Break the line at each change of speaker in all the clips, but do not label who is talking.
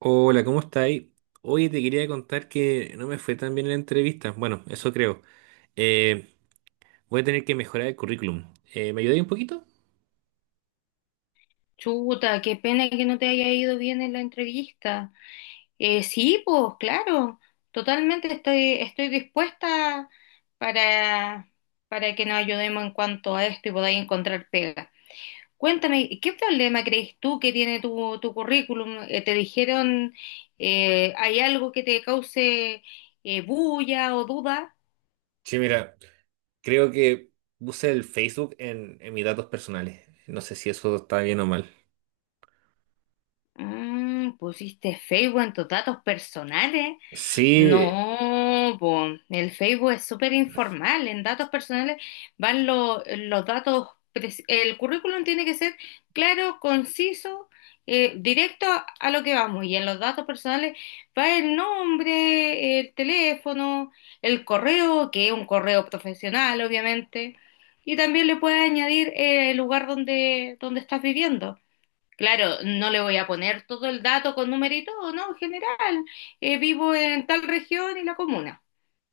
Hola, ¿cómo estáis? Oye, te quería contar que no me fue tan bien en la entrevista. Bueno, eso creo. Eh, Voy a tener que mejorar el currículum. ¿Me ayudáis un poquito?
Chuta, qué pena que no te haya ido bien en la entrevista. Sí, pues claro, totalmente estoy dispuesta para, para que nos ayudemos en cuanto a esto y podáis encontrar pega. Cuéntame, ¿qué problema crees tú que tiene tu currículum? ¿Te dijeron, hay algo que te cause bulla o duda?
Sí, mira, creo que puse el Facebook en mis datos personales. No sé si eso está bien o mal.
Pusiste Facebook en tus datos personales.
Sí,
No, po, el Facebook es súper informal. En datos personales van los datos. El currículum tiene que ser claro, conciso, directo a lo que vamos. Y en los datos personales va el nombre, el teléfono, el correo, que es un correo profesional, obviamente. Y también le puedes añadir el lugar donde estás viviendo. Claro, no le voy a poner todo el dato con número y todo, ¿no? En general, vivo en tal región y la comuna.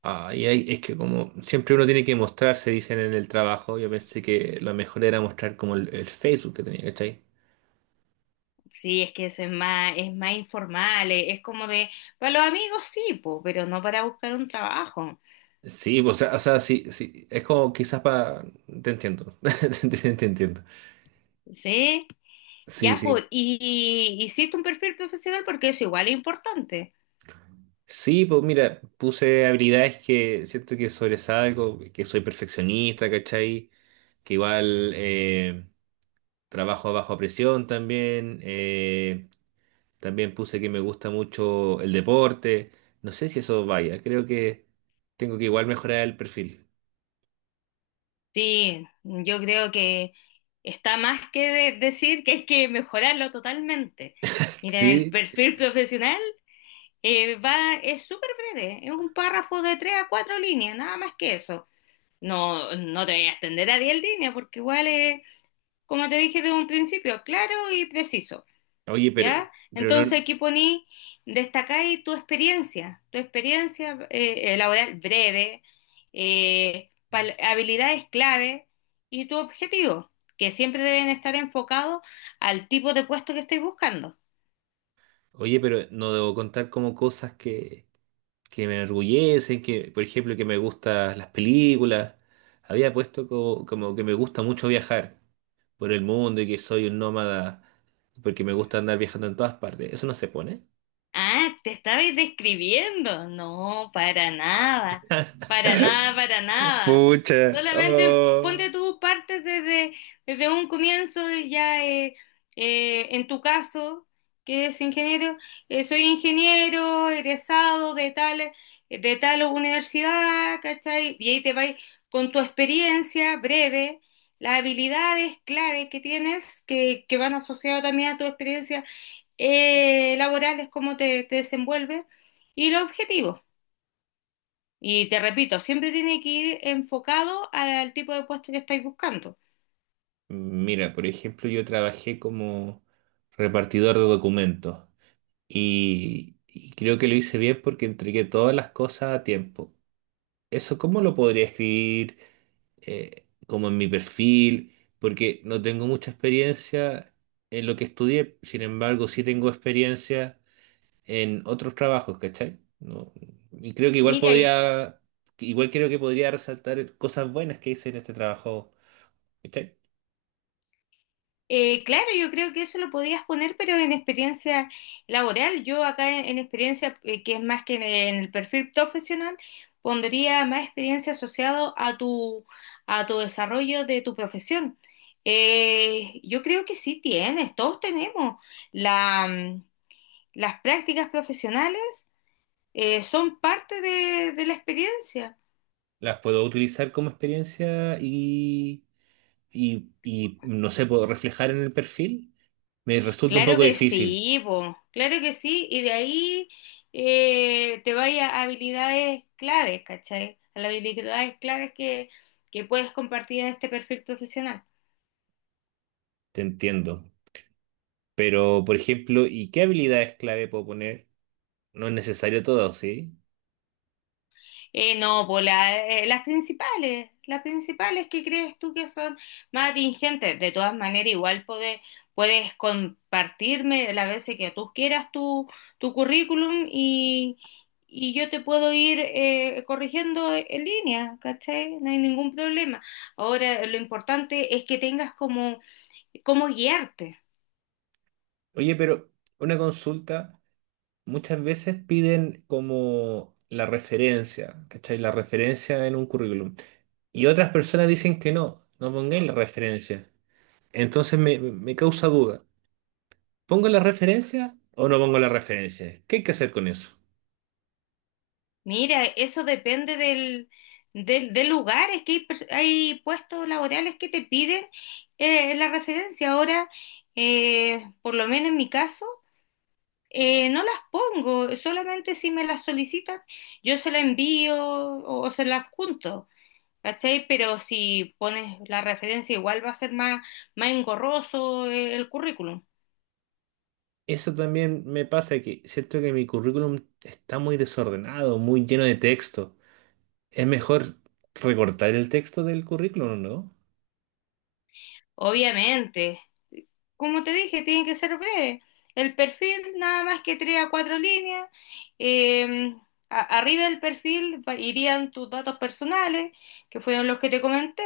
ay, ay, es que como siempre uno tiene que mostrarse, dicen en el trabajo. Yo pensé que lo mejor era mostrar como el Facebook que tenía, ¿cachai?
Sí, es que eso es más informal, es como de, para los amigos sí, po, pero no para buscar un trabajo.
Sí, pues, o sea, sí, sí. Es como quizás para... Te entiendo. Te entiendo.
Sí,
Sí,
ya, pues,
sí.
y hiciste un perfil profesional porque eso igual es importante.
Sí, pues mira, puse habilidades que siento que sobresalgo, que soy perfeccionista, ¿cachai? Que igual trabajo a baja presión también. También puse que me gusta mucho el deporte. No sé si eso vaya, creo que tengo que igual mejorar el perfil.
Sí, yo creo que está más que decir que hay que mejorarlo totalmente. Miren, el
Sí,
perfil profesional, va, es súper breve, es un párrafo de tres a cuatro líneas, nada más que eso. No, no te voy a extender a 10 líneas porque igual es, como te dije desde un principio, claro y preciso,
oye,
¿ya?
pero
Entonces
no,
aquí poní, destacáis tu experiencia laboral breve, habilidades clave y tu objetivo, que siempre deben estar enfocados al tipo de puesto que estés buscando.
oye, pero no debo contar como cosas que me enorgullecen, que, por ejemplo, que me gustan las películas. Había puesto como, que me gusta mucho viajar por el mundo y que soy un nómada porque me gusta andar viajando en todas partes. Eso no se pone.
Ah, te estabas describiendo. No, para nada. Para nada, para nada.
Pucha.
Solamente
Oh.
ponte tú partes desde un comienzo y ya en tu caso, que es ingeniero, soy ingeniero, egresado de tal universidad, ¿cachai? Y ahí te vas con tu experiencia breve, las habilidades clave que tienes, que van asociadas también a tu experiencia laborales, cómo te desenvuelves y los objetivos. Y te repito, siempre tiene que ir enfocado al tipo de puesto que estáis buscando.
Mira, por ejemplo, yo trabajé como repartidor de documentos y creo que lo hice bien porque entregué todas las cosas a tiempo. Eso, ¿cómo lo podría escribir como en mi perfil? Porque no tengo mucha experiencia en lo que estudié, sin embargo, sí tengo experiencia en otros trabajos, ¿cachai? No, y creo que igual
Mira,
podría, igual creo que podría resaltar cosas buenas que hice en este trabajo, ¿cachai?
claro, yo creo que eso lo podías poner, pero en experiencia laboral. Yo acá en experiencia, que es más que en el perfil profesional, pondría más experiencia asociado a tu desarrollo de tu profesión. Yo creo que sí tienes, todos tenemos. la mm, Las prácticas profesionales son parte de la experiencia.
Las puedo utilizar como experiencia y no sé, puedo reflejar en el perfil. Me resulta un
Claro
poco
que
difícil,
sí, po, claro que sí, y de ahí te vaya a habilidades claves, ¿cachai? A las habilidades claves que puedes compartir en este perfil profesional.
te entiendo. Pero, por ejemplo, ¿y qué habilidades clave puedo poner? No es necesario todo, ¿sí?
No, pues las principales que crees tú que son más atingentes. De todas maneras, igual puedes compartirme las veces que tú quieras tu currículum y yo te puedo ir corrigiendo en línea, ¿cachai? No hay ningún problema. Ahora, lo importante es que tengas como guiarte.
Oye, pero una consulta, muchas veces piden como la referencia, ¿cachai? La referencia en un currículum. Y otras personas dicen que no, no pongáis la referencia. Entonces me causa duda. ¿Pongo la referencia o no pongo la referencia? ¿Qué hay que hacer con eso?
Mira, eso depende del lugar, es que hay puestos laborales que te piden la referencia. Ahora, por lo menos en mi caso, no las pongo, solamente si me las solicitan, yo se la envío o se la adjunto, ¿cachai? Pero si pones la referencia, igual va a ser más engorroso el currículum.
Eso también me pasa que siento que mi currículum está muy desordenado, muy lleno de texto. Es mejor recortar el texto del currículum, ¿no?
Obviamente, como te dije, tiene que ser breve. El perfil, nada más que tres a cuatro líneas. Eh, Arriba del perfil irían tus datos personales, que fueron los que te comenté.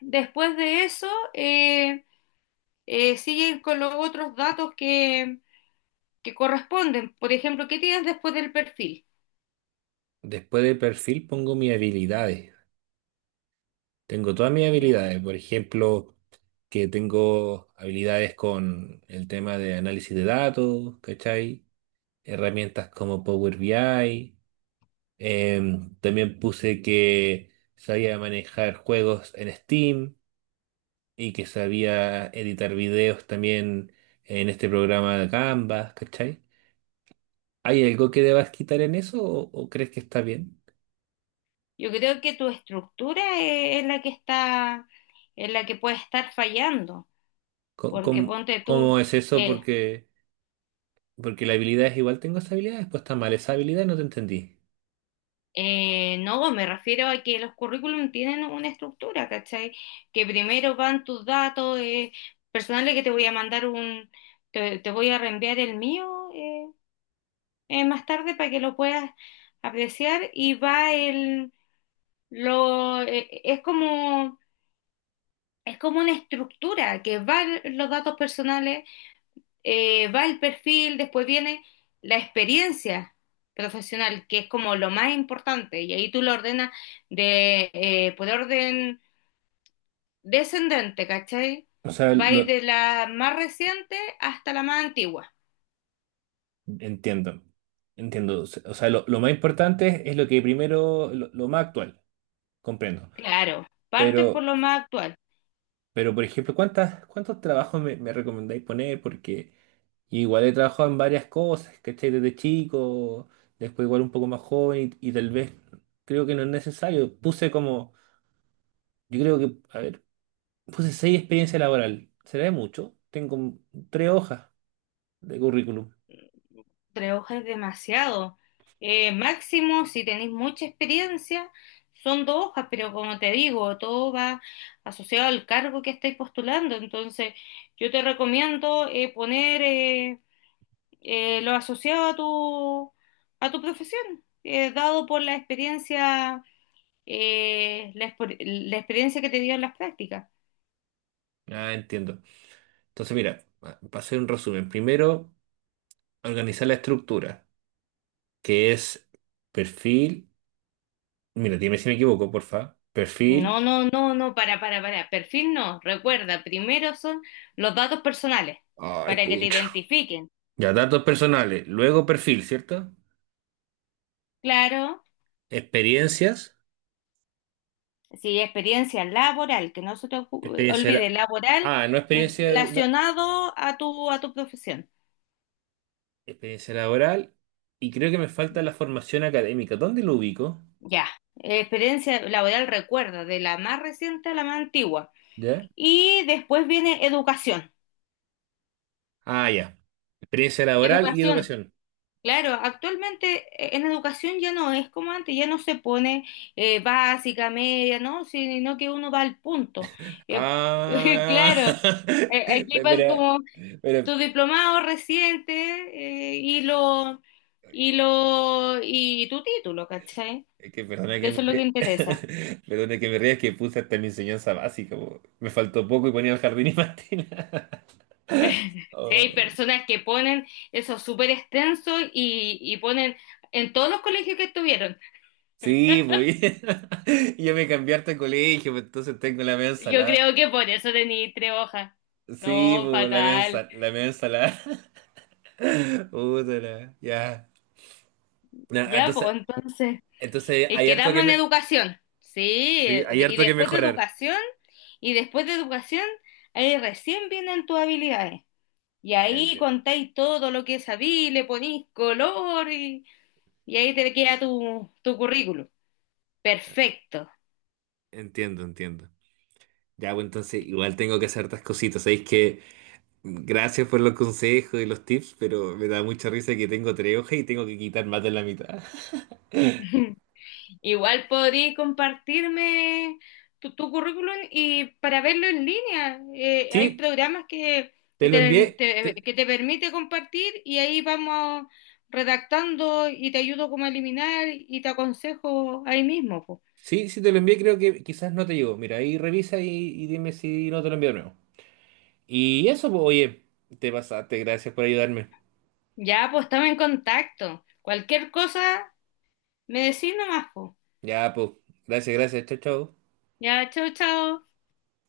Después de eso, siguen con los otros datos que corresponden. Por ejemplo, ¿qué tienes después del perfil?
Después de perfil pongo mis habilidades. Tengo todas mis
Ya.
habilidades. Por ejemplo, que tengo habilidades con el tema de análisis de datos, ¿cachai? Herramientas como Power BI. También puse que sabía manejar juegos en Steam y que sabía editar videos también en este programa de Canva, ¿cachai? ¿Hay algo que debas quitar en eso, o crees que está bien?
Yo creo que tu estructura es la que está, es la que puede estar fallando, porque
¿Cómo,
ponte tú.
cómo es eso?
eh,
Porque, porque la habilidad es igual, tengo esa habilidad, después está mal esa habilidad, no te entendí.
no, me refiero a que los currículum tienen una estructura, ¿cachai? Que primero van tus datos personales, que te voy a mandar te voy a reenviar el mío más tarde para que lo puedas apreciar, y va el, lo, es como una estructura que va los datos personales, va el perfil, después viene la experiencia profesional, que es como lo más importante, y ahí tú lo ordenas por orden descendente, ¿cachai?
O sea,
Va a ir
lo
de la más reciente hasta la más antigua.
entiendo. Entiendo. O sea, lo más importante es lo que primero, lo más actual, comprendo.
Claro, partes por
Pero,
lo más actual.
pero por ejemplo, ¿cuántos trabajos me recomendáis poner? Porque igual he trabajado en varias cosas, ¿cachai? Desde chico, después igual un poco más joven y tal vez creo que no es necesario. Puse como, yo creo que, a ver, puse seis experiencia laboral. ¿Será de mucho? Tengo tres hojas de currículum.
Tres hojas es demasiado. Máximo, si tenéis mucha experiencia, son dos hojas, pero como te digo, todo va asociado al cargo que estáis postulando. Entonces, yo te recomiendo poner lo asociado a tu profesión, dado por la experiencia, la experiencia que te dio en las prácticas.
Ah, entiendo. Entonces, mira, para hacer un resumen, primero, organizar la estructura, que es perfil, mira, dime si me equivoco, porfa,
No,
perfil,
no, no, no, para, para. Perfil no. Recuerda, primero son los datos personales
ay,
para que te
pucha,
identifiquen.
ya datos personales, luego perfil, ¿cierto?
Claro,
Experiencias,
sí, experiencia laboral, que no se te
experiencia,
olvide,
la-
laboral
ah, no experiencia,
relacionado a tu profesión.
experiencia laboral, y creo que me falta la formación académica, ¿dónde lo ubico?
Ya, experiencia laboral, recuerda, de la más reciente a la más antigua.
Ya.
Y después viene educación.
Ah, ya. Experiencia laboral y
Educación,
educación.
claro, actualmente en educación ya no es como antes, ya no se pone básica, media, ¿no? Sino que uno va al punto. Eh,
Ah,
claro, aquí van
mira,
como
mira,
tu diplomado reciente eh, y lo y tu título, ¿cachai?
es que perdona
Que
que me
eso es lo
ría,
que interesa.
perdona que me ría, es que puse hasta mi enseñanza básica, po. Me faltó poco y ponía el jardín y Martina.
Si hay
Oh,
personas que ponen eso súper extenso y ponen en todos los colegios que estuvieron.
sí, pues. Y yo me cambié hasta colegio, pues, entonces tengo la media
Yo
ensalada.
creo que por eso tení tres hojas.
Sí,
No,
pues,
fatal.
la media ensalada. Puta la- ya. Na,
Ya,
entonces,
pues entonces,
entonces hay harto
quedamos
que
en
me...
educación. Sí,
Sí, hay
y
harto que
después de
mejorar.
educación, y después de educación, ahí recién vienen tus habilidades. Y ahí contáis todo lo que sabí, le ponéis color y ahí te queda tu currículum. Perfecto.
Entiendo, entiendo. Ya, bueno, entonces igual tengo que hacer hartas cositas. Sabéis que gracias por los consejos y los tips, pero me da mucha risa que tengo tres hojas y tengo que quitar más de la mitad.
Igual podríais compartirme tu currículum y para verlo en línea. Hay
Sí,
programas que,
te
que
lo envié.
que te permite compartir y ahí vamos redactando y te ayudo como a eliminar y te aconsejo ahí mismo, po.
Sí, sí, te lo envié, creo que quizás no te llegó. Mira, ahí revisa y dime si no te lo envío de nuevo. Y eso, pues, oye, te pasaste, gracias por ayudarme.
Ya, pues estamos en contacto. Cualquier cosa, me decís nomás, po.
Ya, pues, gracias, gracias, chao, chao.
Ya, chao, chao.